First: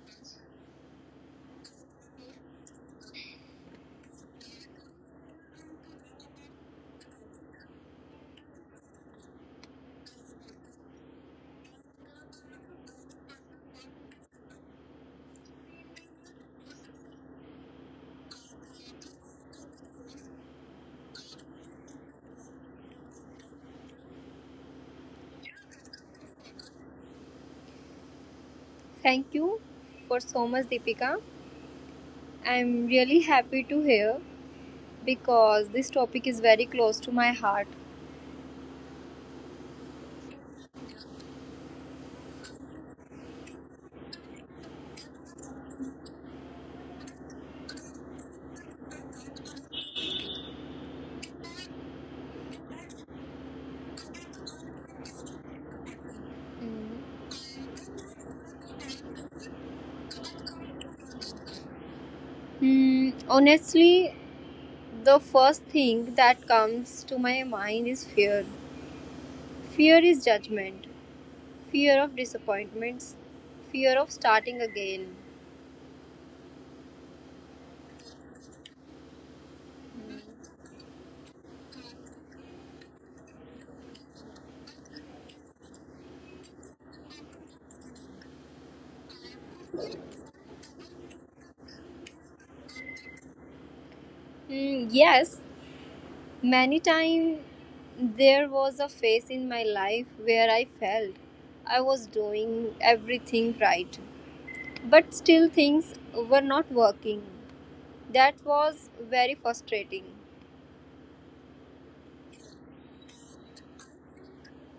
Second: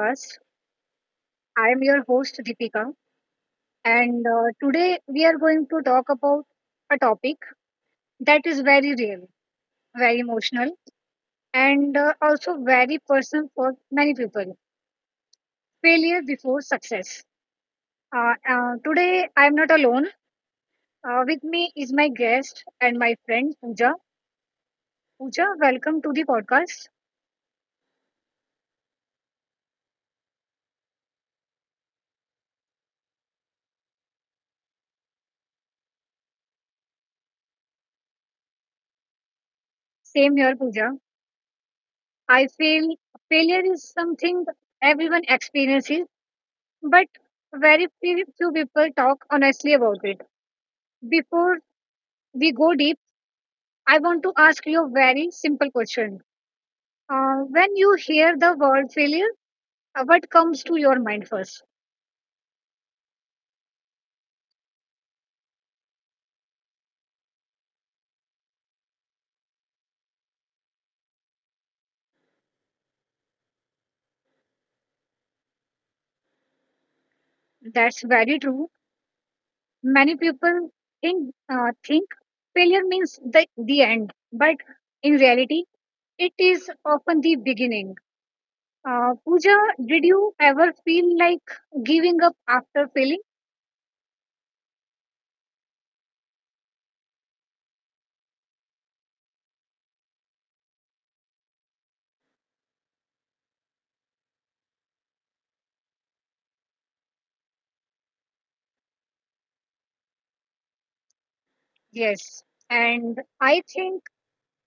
podcast. I am your host, Deepika, and today we are going to talk about a topic that is very real, very emotional, and also very personal for many people failure before success. Today, I am not alone. With me is my guest and my friend, Pooja. Pooja, welcome to the podcast. Thank you for so much, Deepika. I'm really happy to hear because this topic is very close to my heart. Same here, Pooja. I feel failure is something everyone experiences, but very few people talk honestly about it. Before we go deep, I want to ask you a very simple question. Mm. When you hear the word failure, what comes to your mind first? Honestly, the first thing that comes to my mind is fear. Fear is judgment, fear of disappointments, fear of starting again. That's very true. Many people think failure means the end, but in reality, it is often the beginning. Pooja, did you ever feel like giving up after failing? Hmm, yes, many times there was a phase in my life where I felt I was doing everything right, but still, things were not working. That was very frustrating. Yes, and I think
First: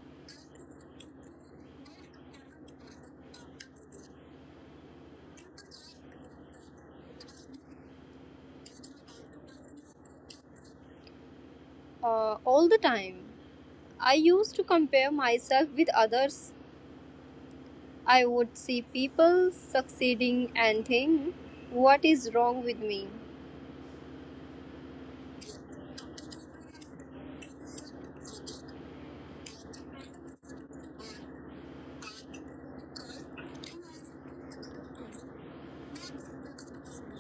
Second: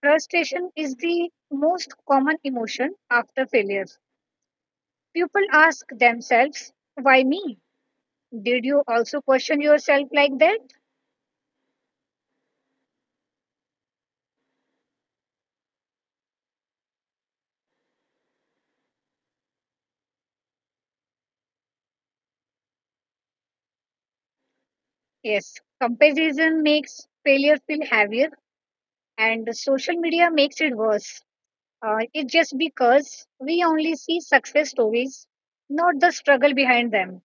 frustration is the most common emotion after failure. People ask themselves, why me? Did you also question yourself like that? All the time, I used to compare myself with others. I would see people succeeding and think, what is wrong with me? Yes, comparison makes failure feel heavier, and social media makes it worse. It's just because we only see success stories, not the struggle behind them.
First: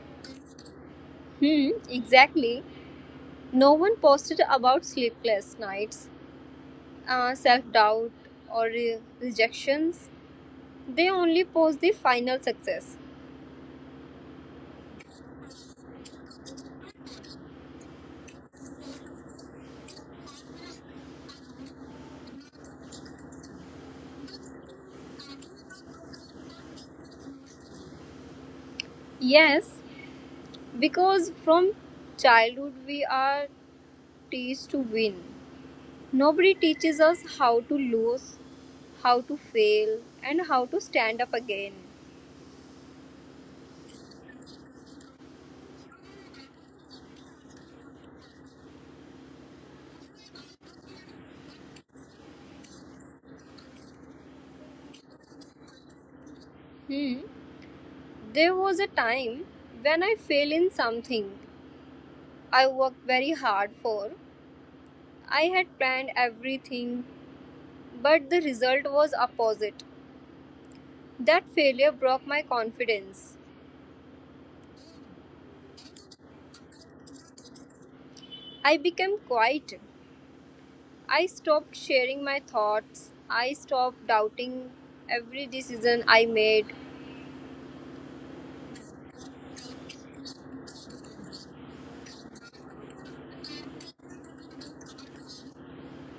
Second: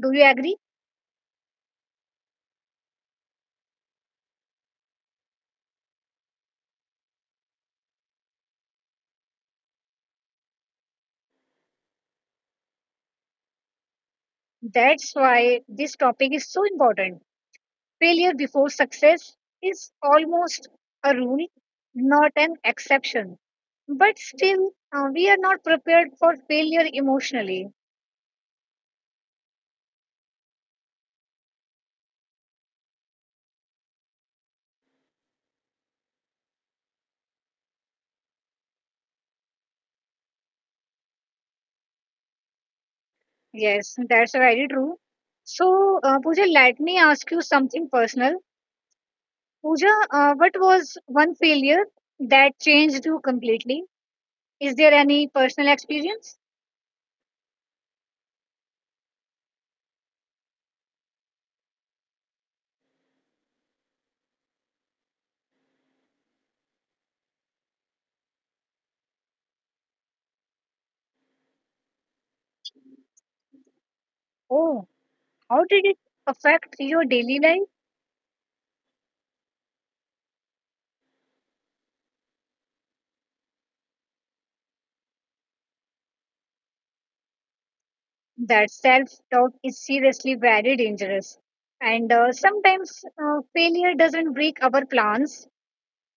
Do you agree? Hmm, exactly. No one posted about sleepless nights, self doubt, or rejections. They only post the final success. That's why this topic is so important. Failure before success is almost a rule, not an exception. But still, we are not prepared for failure emotionally. Yes, because from childhood we are strategies to win. Nobody teaches us how to lose, how to fail, and how to stand up again. Yes, that's very true. So, Pooja, let me ask you something personal. Pooja, what was one failure that changed you completely? Is there any personal experience? Hmm. There was a time when I failed in something I worked very hard for. I had planned everything, but the result was opposite. That failure broke my confidence. Oh, how did it affect your daily life? I became quiet. I stopped sharing my thoughts. I stopped doubting every decision I made. That self-doubt is seriously very dangerous. And sometimes failure doesn't break our plans;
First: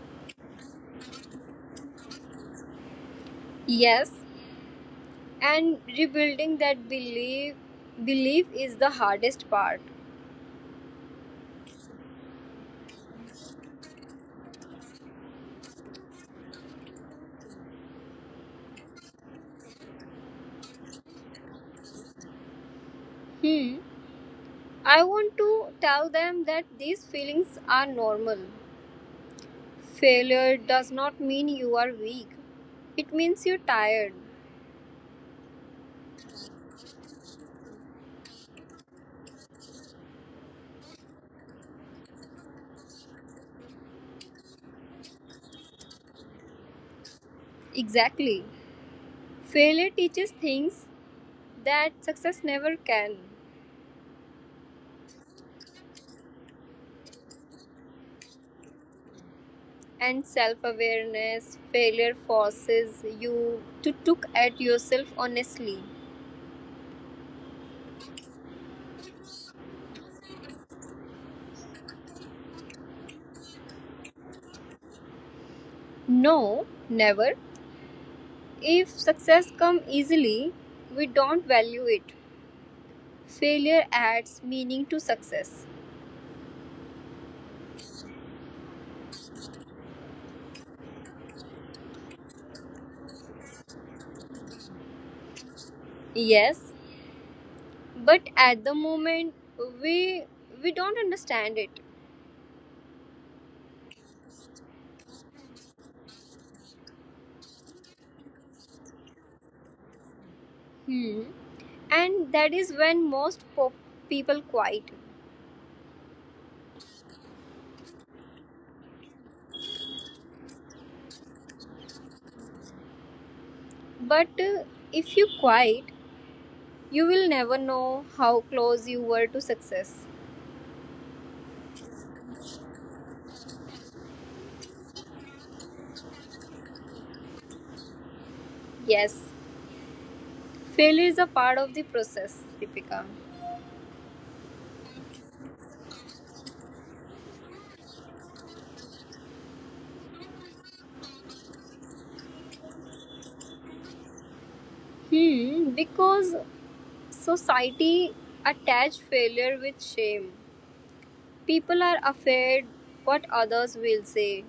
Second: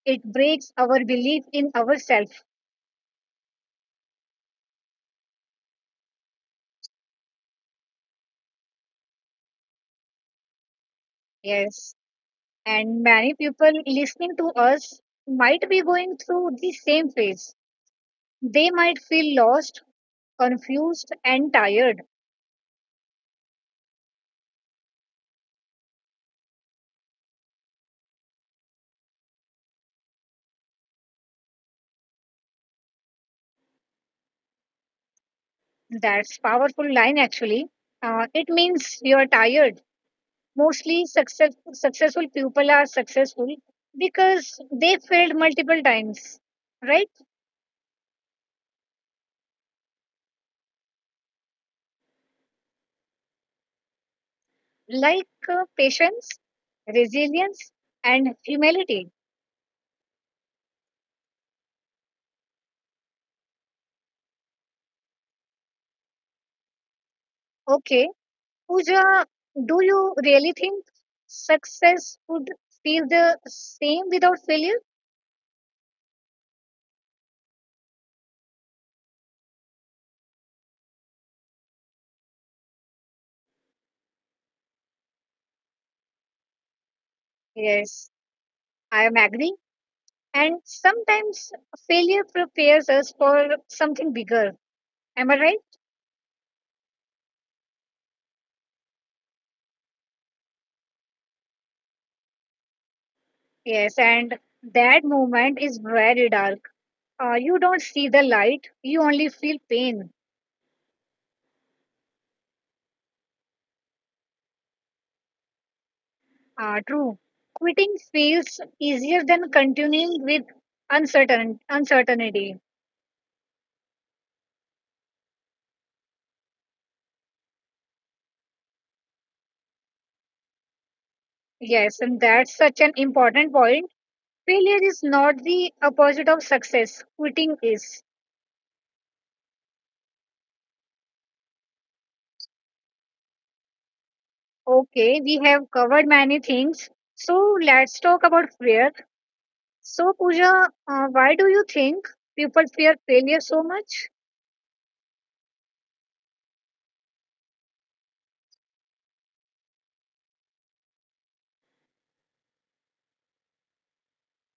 it breaks our belief in ourselves. Yes, and rebuilding that belief is the hardest part. Yes, and many people listening to us might be going through the same phase. They might feel lost, confused, and tired. Hmm. I want to tell them that these feelings are normal. Failure does not mean you are weak. It means you're tired. That's powerful line actually. It means you're tired. Mostly successful people are successful because they failed multiple times, right? Exactly. Failure teaches things that success never can. Like patience, resilience, and humility. And self awareness, failure forces you to look at yourself honestly. Okay, Pooja, do you really think success would feel the same without failure? No, never. If success comes easily, we don't value it. Failure adds meaning to success. Yes, I am agree. And sometimes failure prepares us for something bigger. Am I right? Yes, but at the moment we we don't understand it. Yes, and that moment is very dark. You don't see the light, you only feel pain. Hmm. And that is when most people quit. True. Quitting feels easier than continuing with uncertainty. But if you quit, you will never know how close you were to success. Yes, and that's such an important point. Failure is not the opposite of success. Quitting is. Yes, failure is a part of the process, Deepika. Okay, we have covered many things. So let's talk about fear. So Pooja, why do you think people fear failure so much, Because society attached failure with shame. People are afraid what others will say.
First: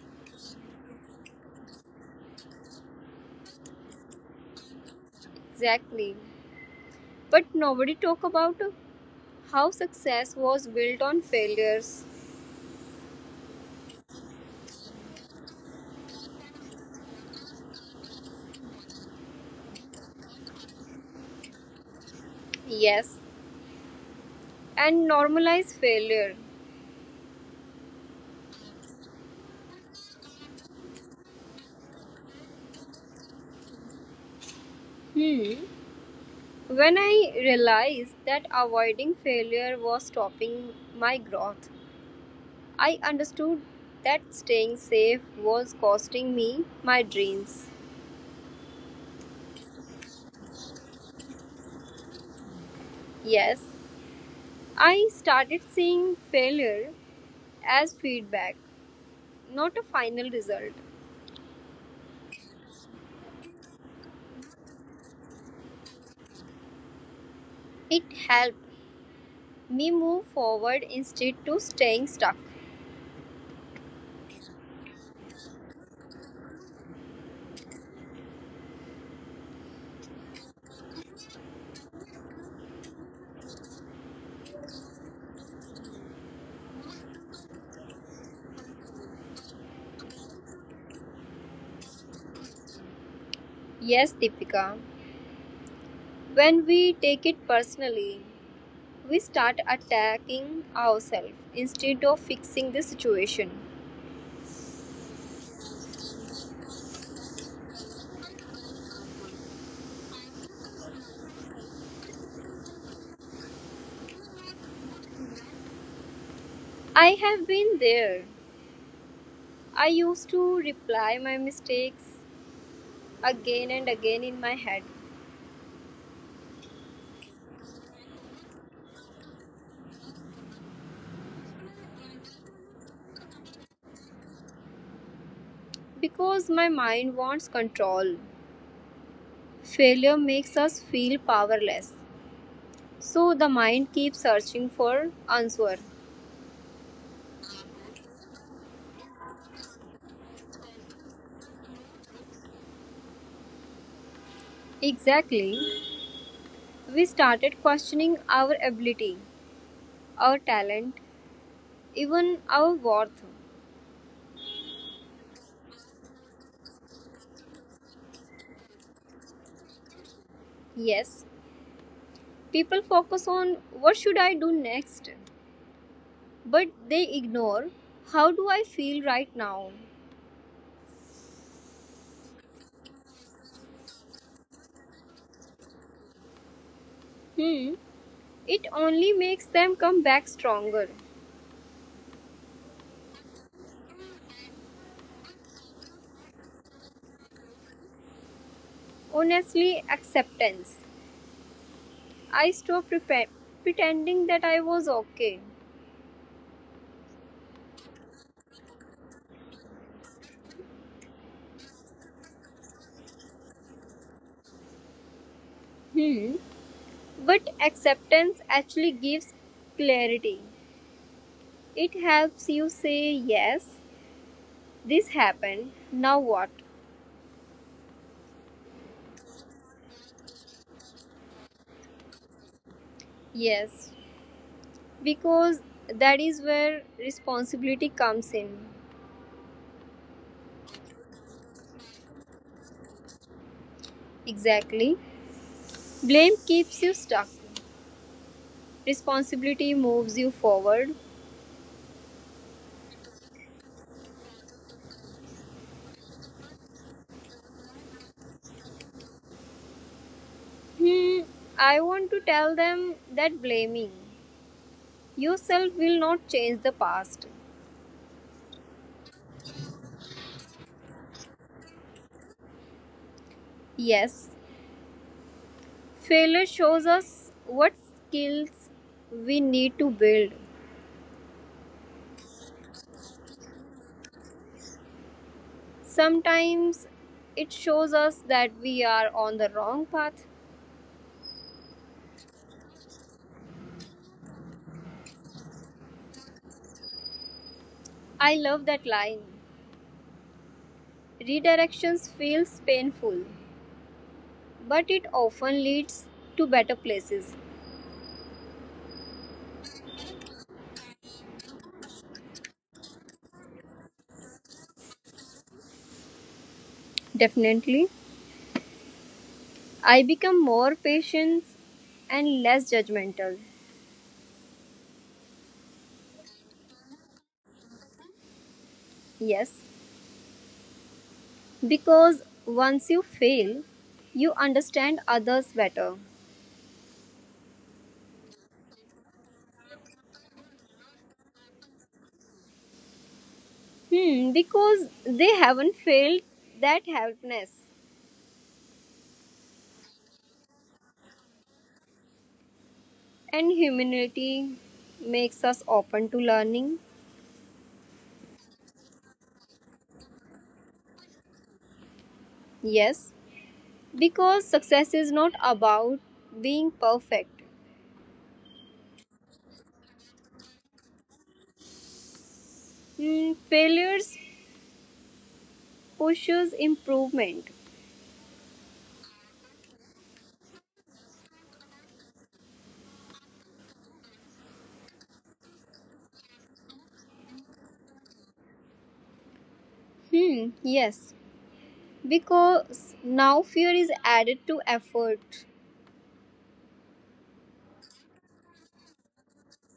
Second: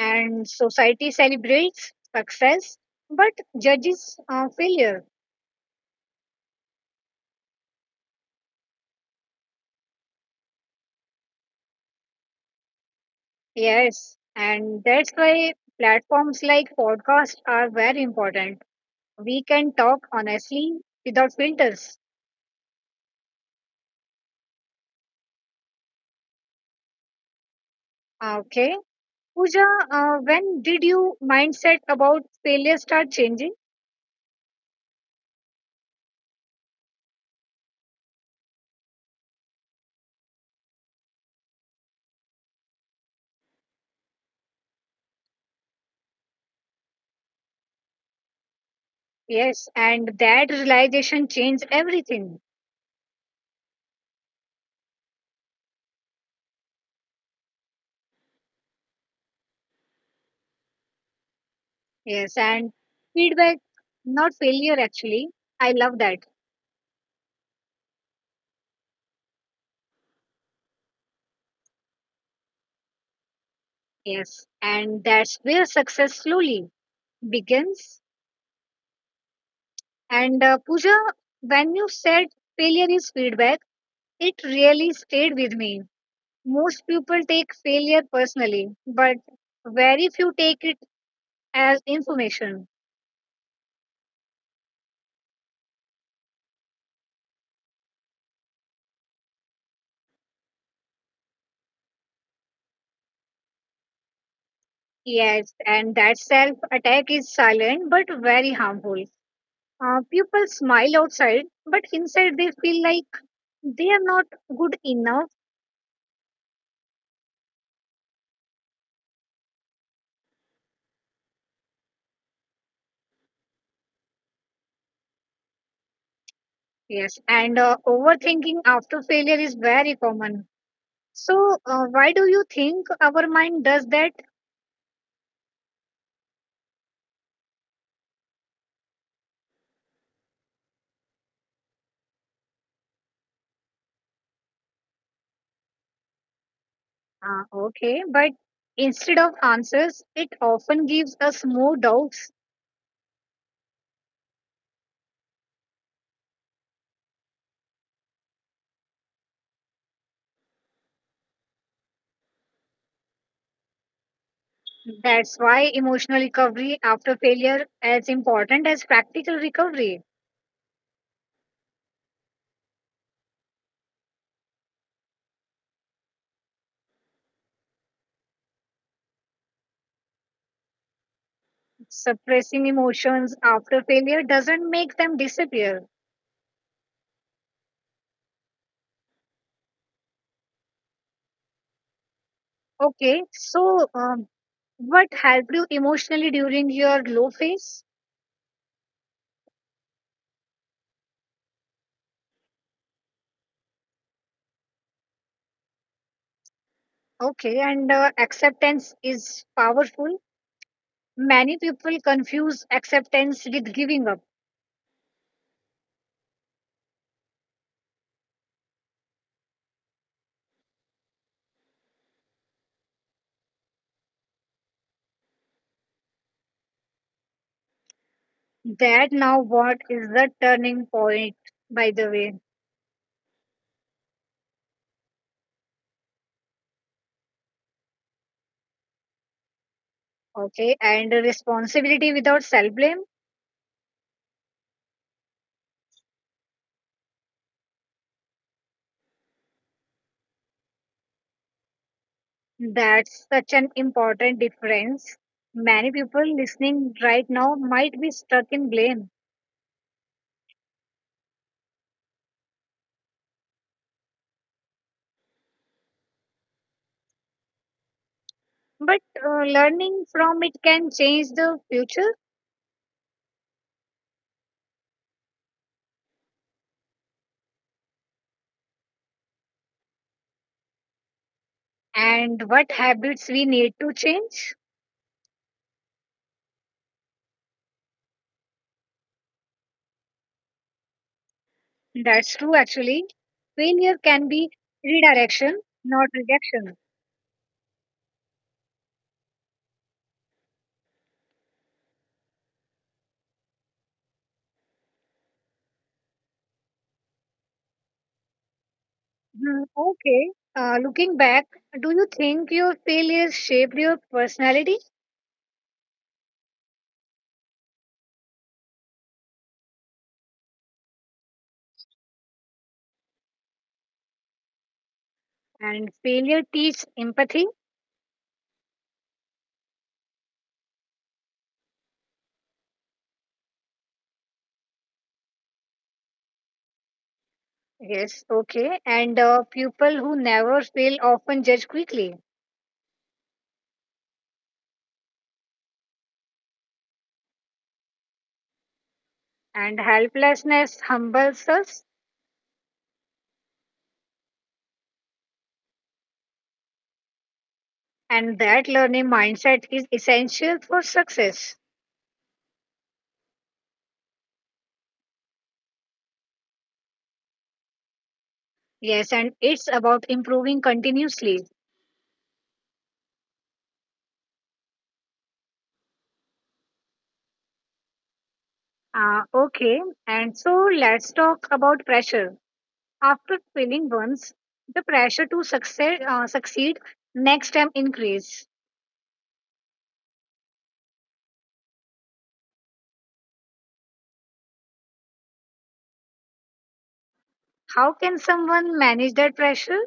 and society celebrates success but judges failure? Exactly. But nobody talk about how success was built on failures. Yes, and that's why platforms like podcasts are very important. We can talk honestly without filters. Yes, and normalize failure. Ah, okay. Pooja, when did your mindset about failure start changing? Hmm. When I realized that avoiding failure was stopping my growth, I understood that staying safe was costing me my dreams. Yes, and that realization changed everything. Yes, I started seeing failure as feedback, not a final result. Yes, and feedback, not failure actually. I love that. It helped me move forward instead of staying stuck. Yes, and that's where success slowly begins. And Pooja, when you said failure is feedback, it really stayed with me. Most people take failure personally, but very few take it as information. Yes, Deepika. When we take it personally, we start attacking ourselves instead of fixing the situation. Yes, and that self attack is silent but very harmful. People smile outside, but inside they feel like they are not good enough. I have been there. I used to reply my mistakes again and again in my head. Yes, and overthinking after failure is very common. So, why do you think our mind does that? Because my mind wants control. Failure makes us feel powerless. So the mind keeps searching for answer. Okay, but instead of answers, it often gives us more doubts. Exactly. We started questioning our ability, our talent, even our worth. That's why emotional recovery after failure is important as practical recovery. Yes, people focus on what should I do next, but they ignore how do I feel right now. Suppressing emotions after failure doesn't make them disappear. Hmm, it only makes them come back stronger. Okay, so what helped you emotionally during your low phase? Honestly, acceptance. I stopped pretending that I was okay. Okay, and acceptance is powerful. Many people confuse acceptance with giving up. Hmm, but acceptance actually gives clarity. It helps you say yes, this happened. Now what? That now what is the turning point, by the way? Yes. Because that is where responsibility comes in. Okay, and responsibility without self blame. Exactly. Blame keeps you stuck. Responsibility moves you forward. That's such an important difference. Many people listening right now might be stuck in blame, Hmm, I want to tell them that blaming yourself will not change the past. but learning from it can change the future Yes, failure shows us what skills we need to build. and what habits we need to change. Sometimes it shows us that we are on the wrong path. That's true, actually. Failure can be redirection, not rejection. I love that line. Redirections feels painful, but it often leads to better places. Hmm, okay. Looking back, do you think your failures shaped your personality Definitely. I become more patient and less judgmental. and failure teach empathy? Yes, because once you fail, you understand others better. Yes, okay. And people who never fail often judge quickly, Because they haven't failed that helpness. and helplessness humbles us, And humility makes us open to learning. and that learning mindset is essential for success. Yes, because success is not about being perfect. Yes, and it's about improving continuously. Failures pushes improvement. Okay, and so let's talk about pressure. After failing once, the pressure to succeed next time increase. Hmm, yes, because now fear is added to effort. How can someone manage that pressure?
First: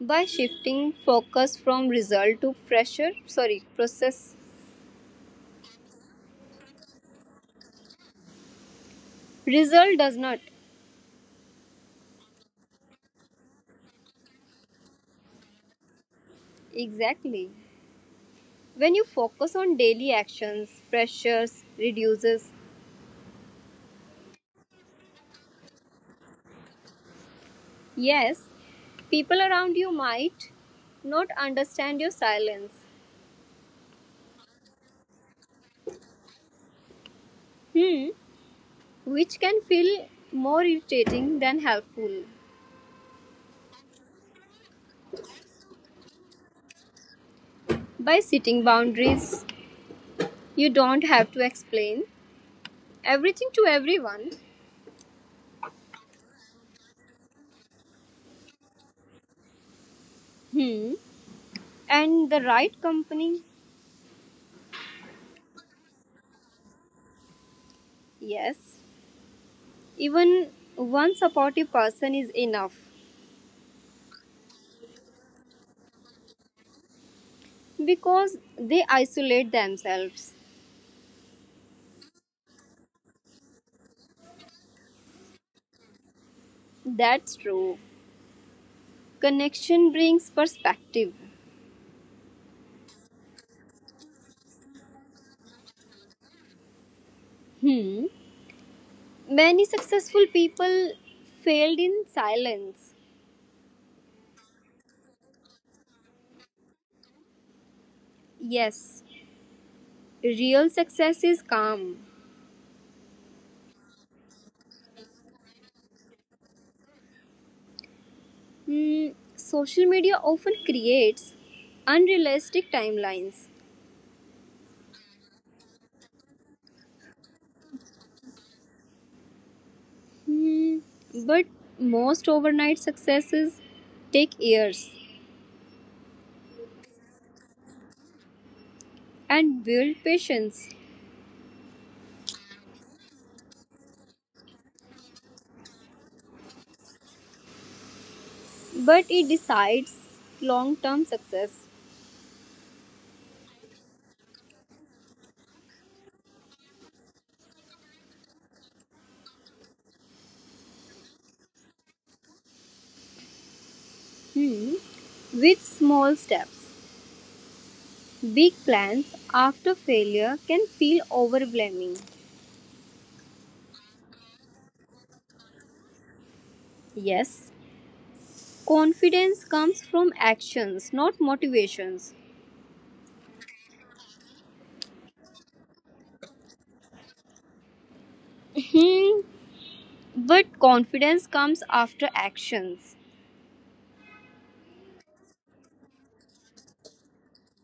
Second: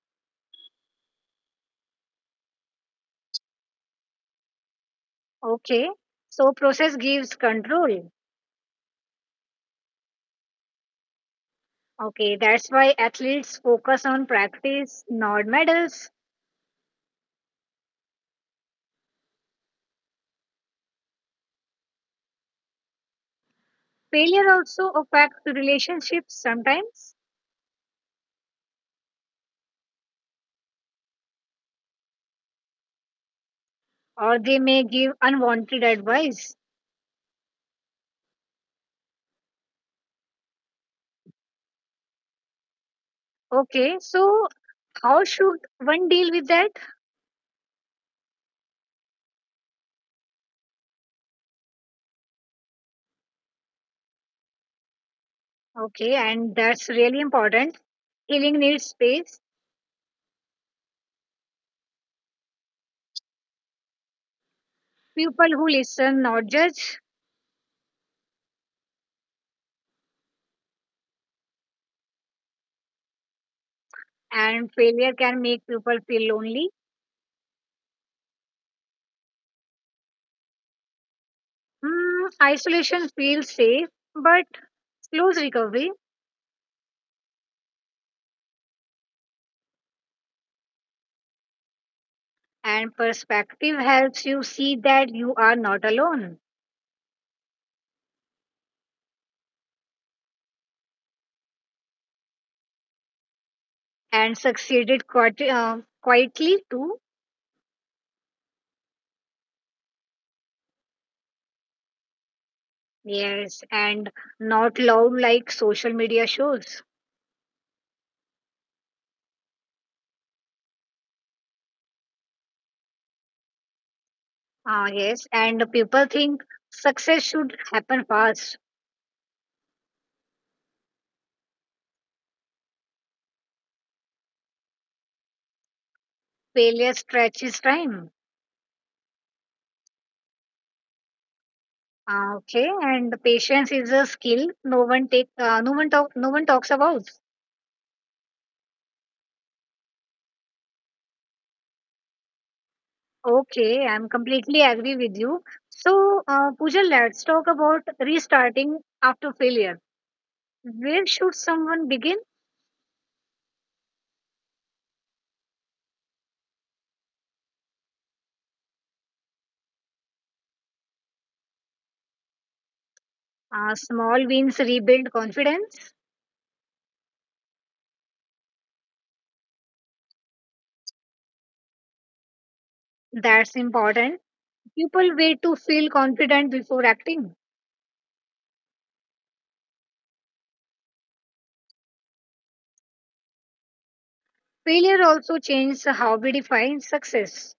By shifting focus from result to pressure. Sorry, process. Okay, so process gives control. Result does not. Okay, that's why athletes focus on practice, not medals. Exactly. When you focus on daily actions, pressures reduces. Failure also affects relationships sometimes, Yes, people around you might not understand your silence. or they may give unwanted advice. Hmm, which can feel more irritating than helpful. Okay, so how should one deal with that? By setting boundaries, you don't have to explain everything to everyone. Okay, and that's really important. Healing needs space. Hmm. And the right company? People who listen, not judge, Yes. Even one supportive person is enough. and failure can make people feel lonely. Because they isolate themselves. Mm, isolation feels safe, but slows recovery. That's true. Connection brings perspective. And perspective helps you see that you are not alone Hmm. Many successful people failed in silence. and succeeded quietly too. Yes. Real success is calm. Yes, and not loud like social media shows. Hmm, Social media often creates unrealistic timelines. Ah, yes, and people think success should happen fast. Hmm, but most overnight successes take years Failure stretches time. and build patience. Ah, okay, and patience is a skill no one talks about. But it decides long term success. Okay, I'm completely agree with you. So, Pooja, let's talk about restarting after failure. Where should someone begin? Hmm, with small steps. Big plans after failure can feel overwhelming. Small wins rebuild confidence. Yes, confidence comes from actions, not motivations. That's important. People wait to feel confident before acting. Hmm, But confidence comes after actions. Failure also changes how we define success.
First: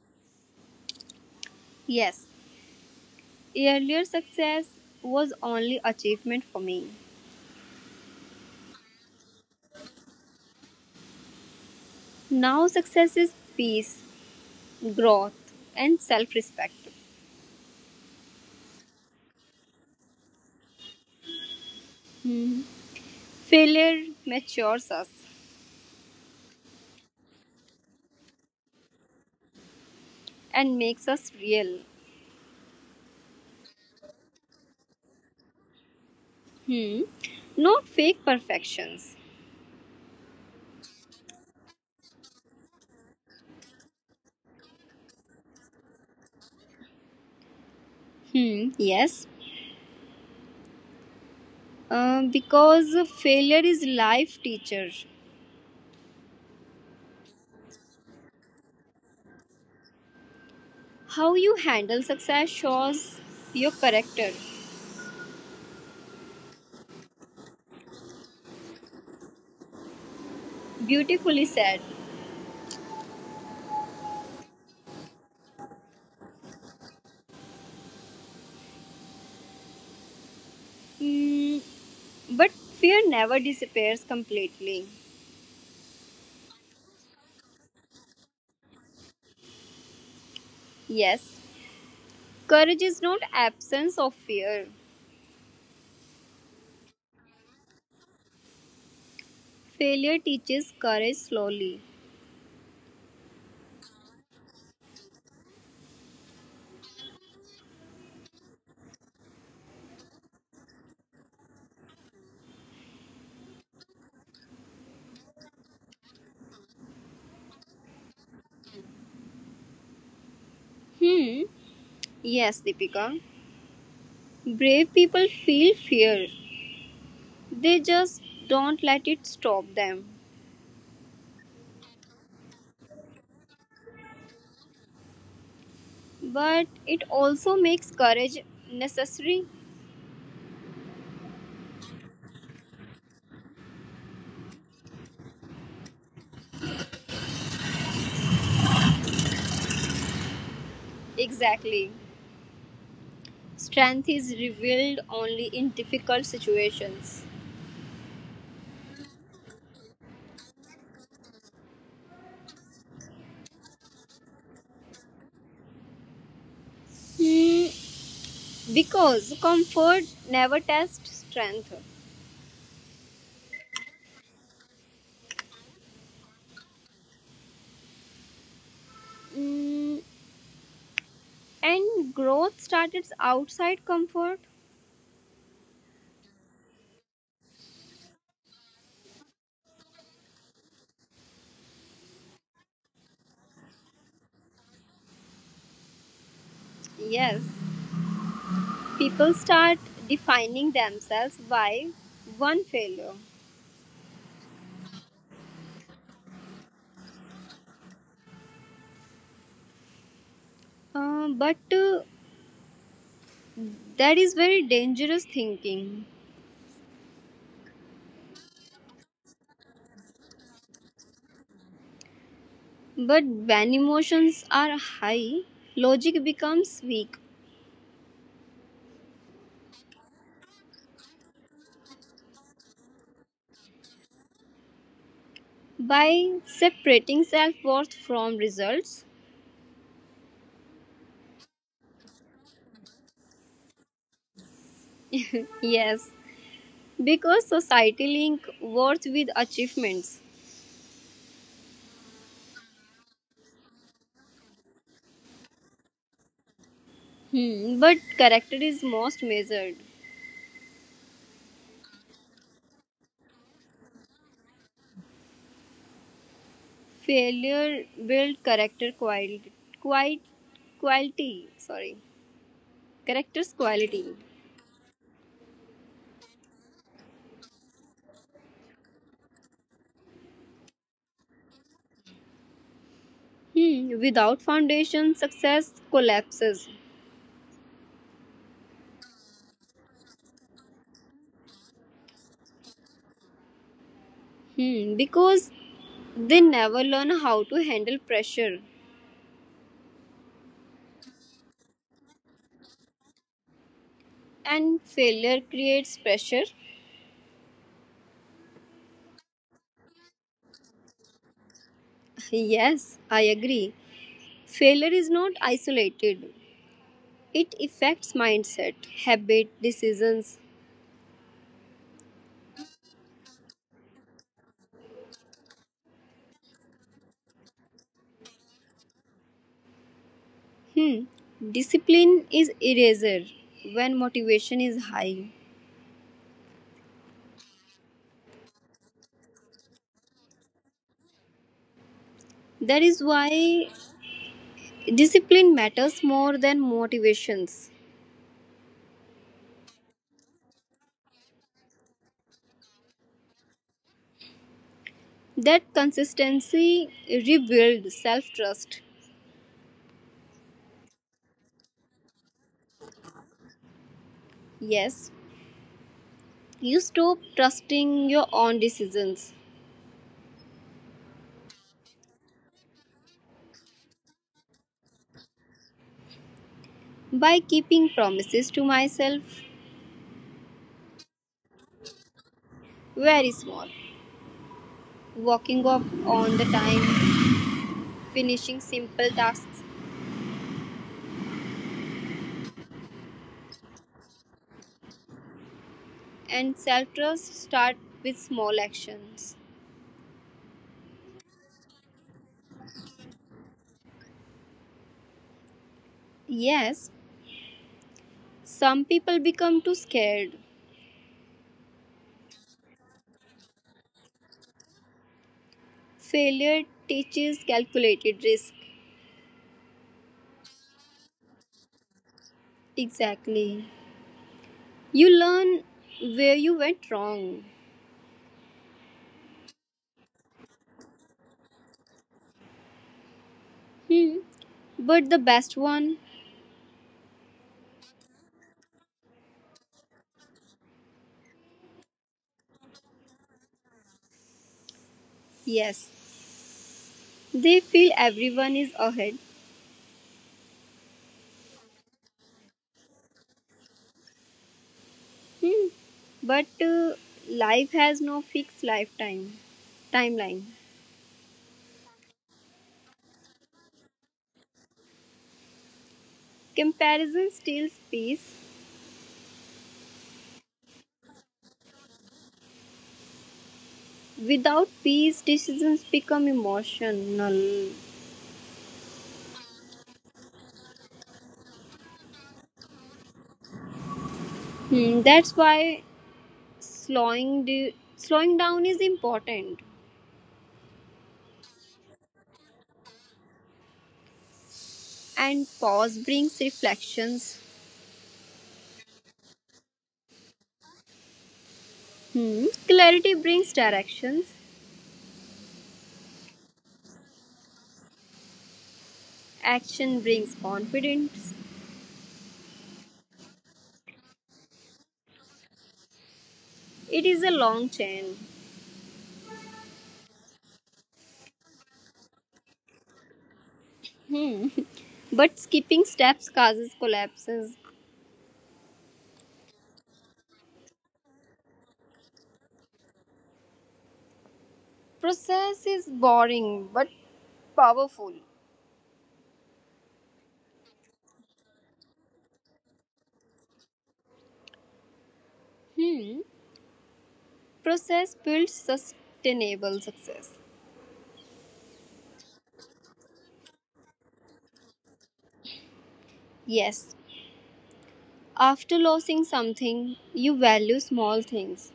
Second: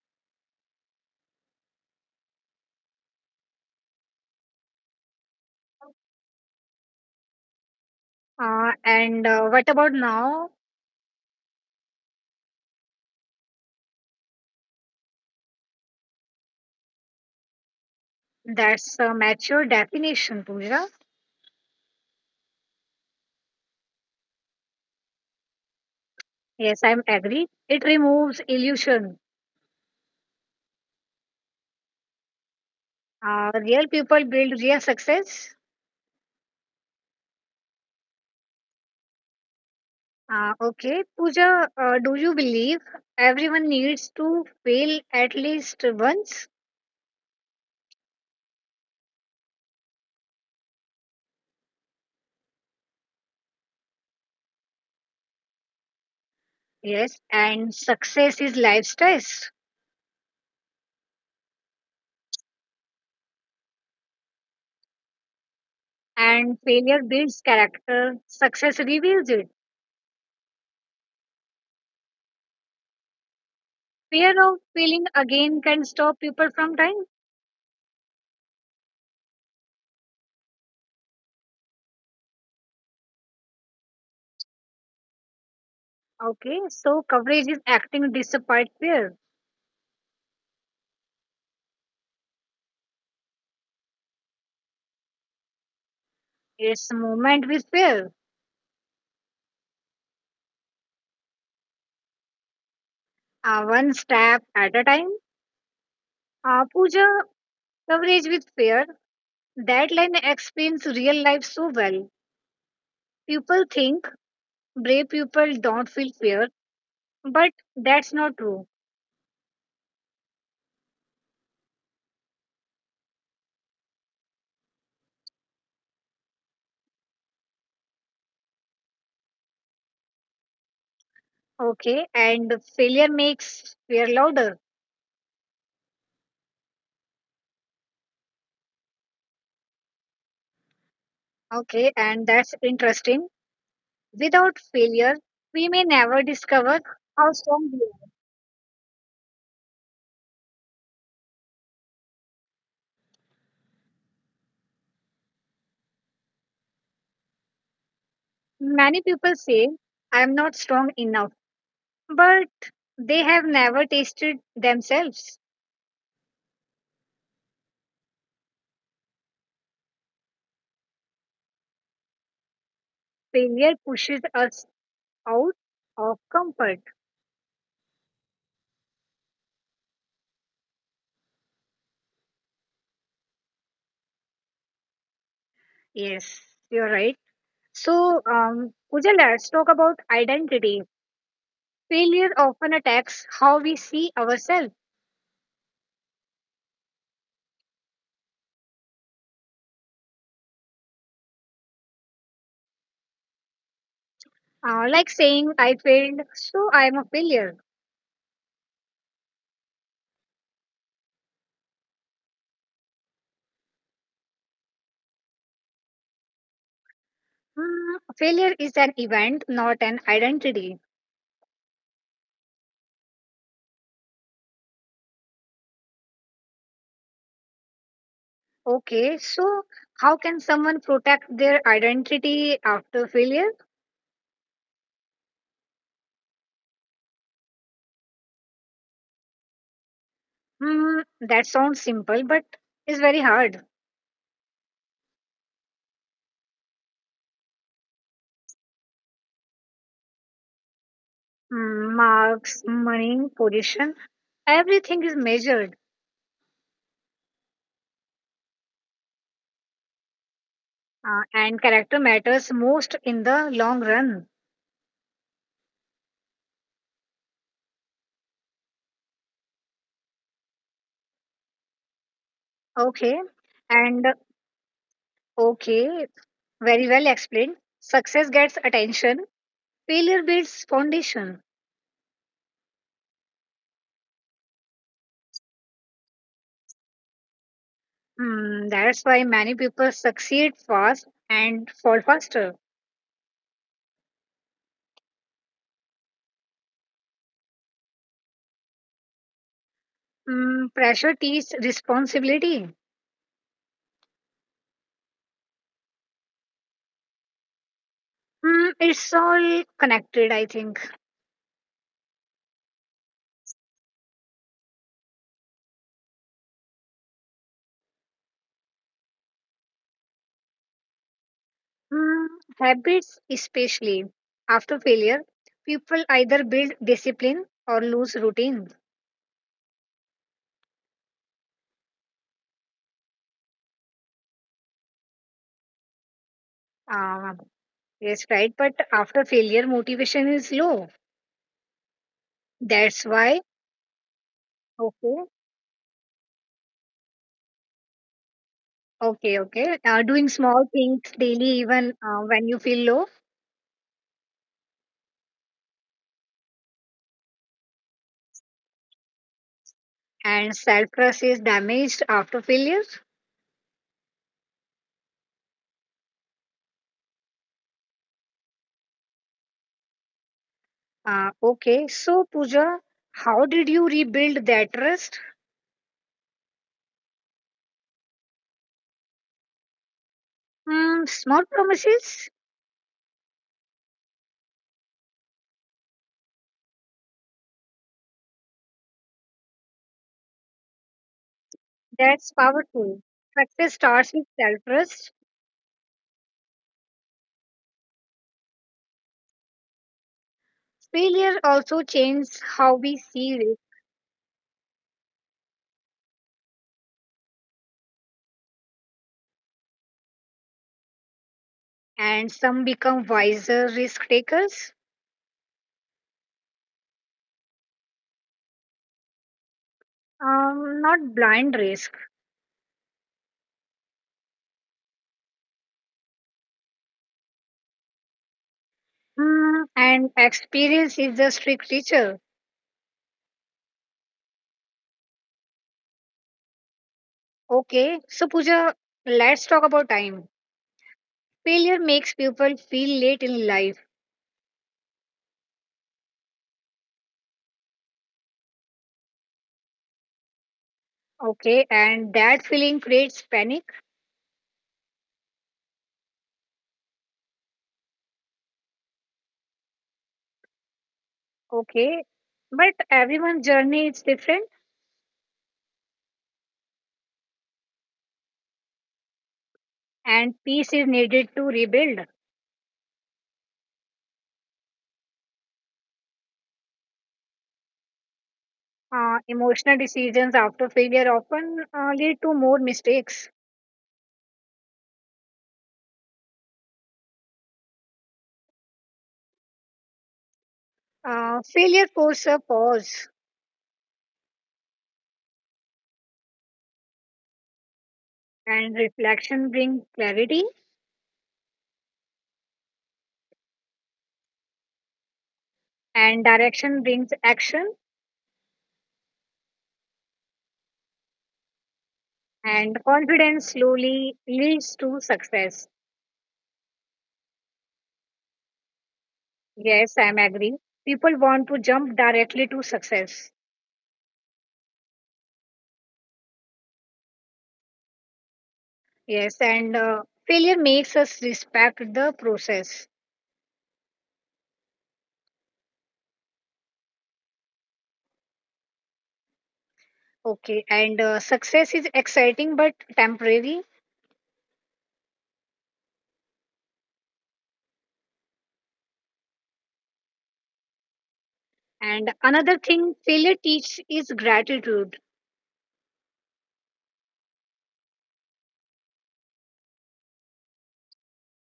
Yes, earlier success was only achievement for me. And What about now? Now success is peace, growth, and self respect. That's a mature definition, Pooja. Failure matures us Yes, I'm agree. It removes illusion. and makes us real. Real people build real success. Hmm. Not fake perfections. Okay, Pooja, do you believe everyone needs to fail at least once? Hmm. Yes. Because failure is life teacher. Yes, and success is life stress, How you handle success shows your character. and failure builds character. Success reveals it. Beautifully said. Fear of failing again can stop people from trying. Hmm. But fear never disappears completely. Okay, so coverage is acting despite fear. Yes, courage is not absence of fear. It's movement with fear, Failure teaches courage slowly. One step at a time. Puja, coverage with fear. That line explains real life so well. People think brave people don't feel fear, but that's not true. Hmm, yes, Deepika. Brave people feel fear. They just don't let it stop them. Okay, and failure makes fear louder. But it also makes courage necessary. Okay, and that's interesting. Without failure, we may never discover how strong we Exactly. Strength is revealed only in difficult situations. are. Many people say, I am not strong enough, but they have never tasted themselves. Hmm, because comfort never tests strength. Failure pushes us out of comfort. Mm, And growth starts outside comfort. Yes, you're right. So, Pooja, let's talk about identity. Failure often attacks how we see ourselves, Yes, people start defining themselves by one failure. Like saying, I failed, so I am a failure. But that is very dangerous thinking. Mm, failure is an event, not an identity. But when emotions are high, logic becomes weak. Okay, so how can someone protect their identity after failure? By separating self worth from results. Hmm, that sounds simple, but it's very hard. Yes, because society link worth with achievements. Mm, marks, money, position, everything is measured, But character is most measured. And character matters most in the long run. Failure build character quality, quite quality, sorry, character's Okay, quality. and okay, very well explained. Success gets attention, failure builds foundation. Hmm. Without foundation success collapses. Mm, that's why many people succeed fast and fall faster. Hmm. Because they never learn how to handle pressure. Mm, pressure teaches responsibility. And failure creates pressure. Mm, it's all connected, I think. Yes, I agree. Failure is not isolated. It affects mindset, habit decisions. Mm, habits, especially after failure, people either build discipline or lose routine. Hmm. Discipline is eraser when motivation is high. Uh, yes, right. But after failure, motivation is low. That is That's why why. discipline Okay. matters more than motivations. Okay. Doing small things daily, even when you feel low, That consistency rebuilds self trust. and self trust is damaged after failure. Yes, you stop trusting your own decisions. Okay, so Pooja, how did you rebuild that trust? By keeping promises to myself. Hmm, small promises? Very small, walking up on the time, finishing simple tasks, That's powerful. Success starts with self trust. and self trust start with small actions. Failure also changes how we see risk, Yes, some people become too scared. and some become wiser risk takers, Failure teaches calculated risk. Not blind risk. Exactly. You learn where you went wrong. Hmm, and experience is the strict teacher. Hmm. But the best one, Okay, so Pooja, let's talk about time. Failure makes people feel late in life. yes, they feel everyone is ahead. Okay, and that feeling creates panic. Hmm. But life has no fixed lifetime timeline. Okay, but everyone's journey is different, Comparison steals peace. and peace is needed to rebuild. Without peace, decisions become emotional. Emotional decisions after failure often lead to more mistakes. That's why slowing down is important, Failure forces a pause, and pause brings reflections. and reflection brings clarity, Hmm. Clarity brings directions, and direction brings action, action brings confidence. and confidence slowly leads to success. It is a long chain. Yes, I'm agree. People want to jump directly to success. Hmm. But skipping steps causes collapses. Yes, and failure makes us respect the process. Process is boring but powerful. Okay, and success is exciting but temporary. Hmm. Process builds sustainable success. And another thing failure teaches is gratitude. Yes. After losing something, you value small things.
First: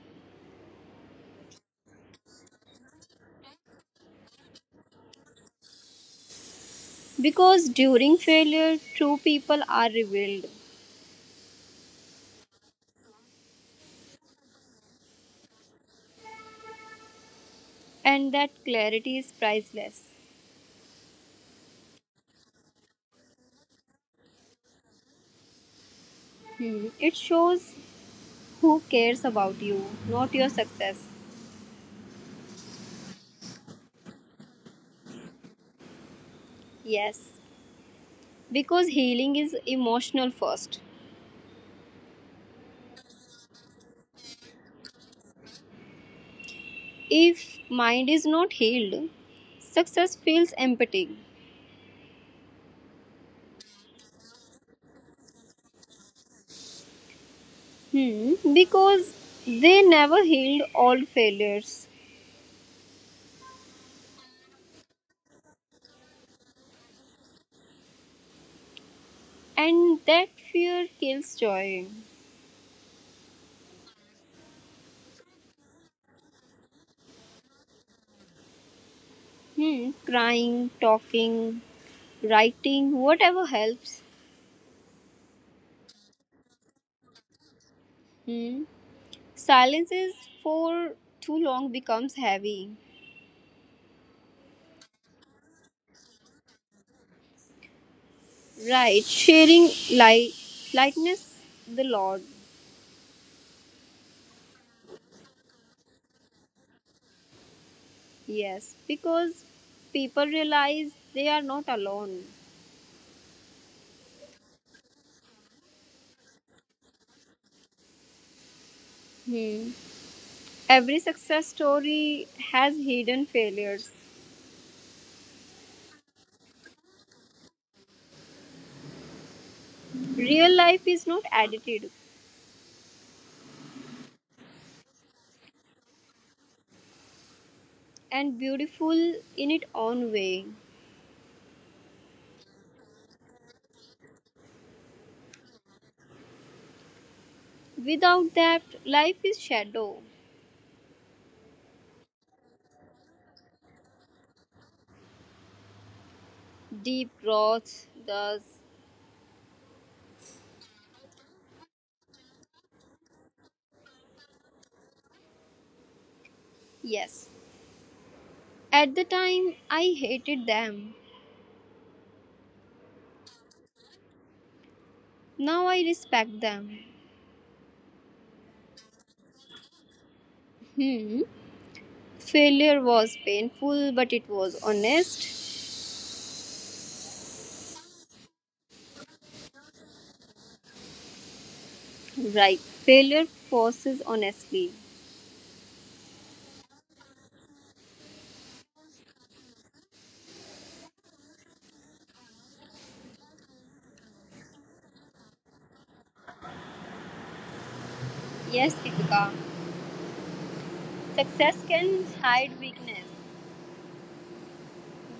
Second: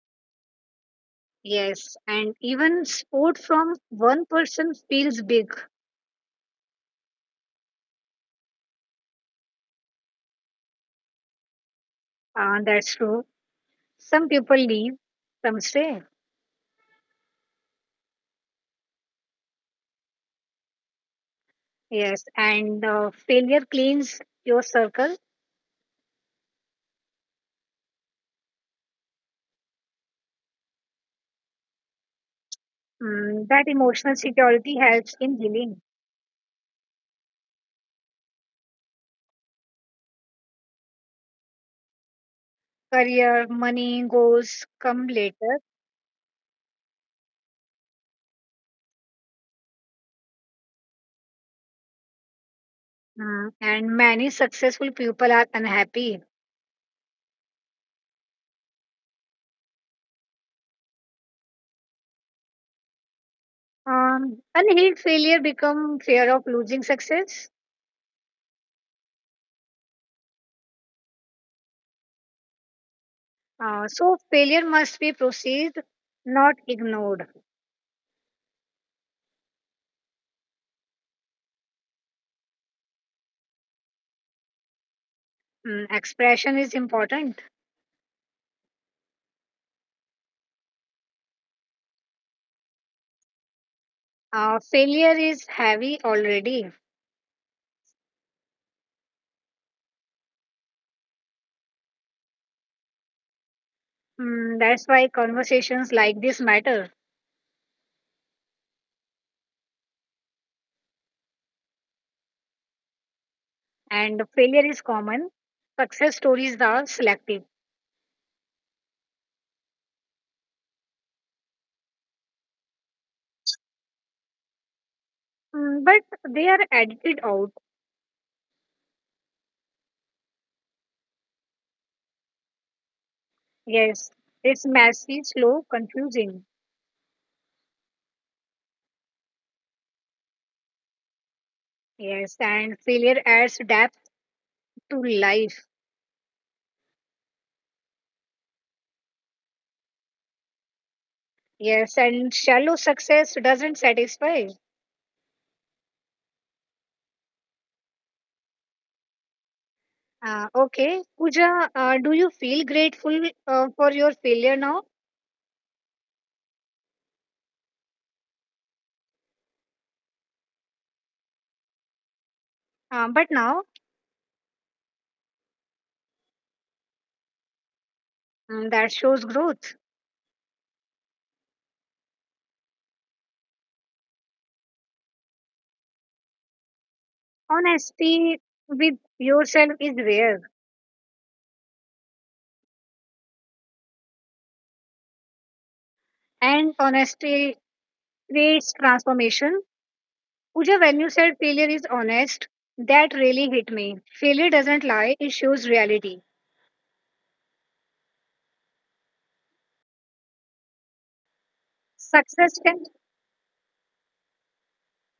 Yes, and even support from one person feels big. Because during failure, true people are revealed. That's true. Some people leave, some stay. And that clarity is priceless. Yes, and failure cleans your circle. Hmm. It shows who cares about you, not your success. Mm, that emotional security helps in healing. Yes, because healing is emotional first. Career, money, goals come later. If mind is not healed, success feels empty. Mm, and many successful people are unhappy. Because they never healed all failures, Unhealed failure become fear of losing success. and that fear kills joy. So failure must be perceived, not ignored. Crying, talking, writing, whatever helps. Mm, expression is important. Hmm, Silences for too long becomes heavy. Failure is heavy already. Right, sharing light, lightness the Lord. Mm, that's why conversations like this matter. Yes, because people realize they are not alone. And failure is common. Success stories are selective. Hmm. Every success story has hidden failures. Mm, but they are edited out. Real life is not edited Yes, it's messy, slow, confusing. and beautiful in its own way. Yes, and failure adds depth to life. Without that, life is shadow. Yes, and shallow success doesn't satisfy. Deep growth does. Okay, Pooja, do you feel grateful for your failure now? Yes. At the time, I hated them. But now, Now I respect them. mm, that shows growth. Hmm. Failure was painful, but it was honest. Honesty with yourself is rare, Right. Failure forces honesty. and honesty creates transformation. Pooja, when you said failure is honest, that really hit me. Failure doesn't lie, it shows reality. Yes, Deepika. Success can Success hide can, weakness,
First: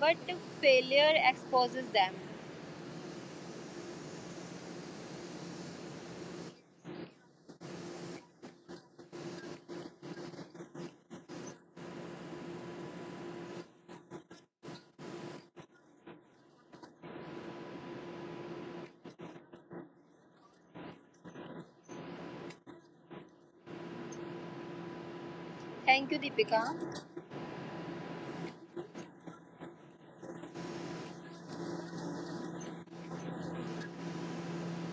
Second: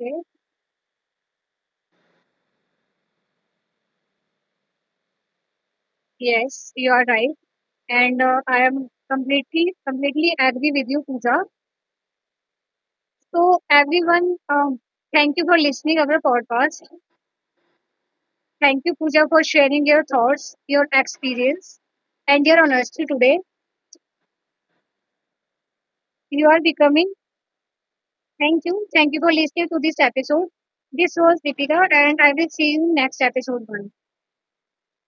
but failure exposes them. yes, you are right. And I am completely agree with you, Pooja. So, everyone, thank you for listening our podcast. Thank you, Pooja, for sharing your thoughts, your experience, and your honesty today. Thank you, You are becoming. Deepika. Thank you. Thank you for listening to this episode. This was Deepika, and I will see you next episode. One.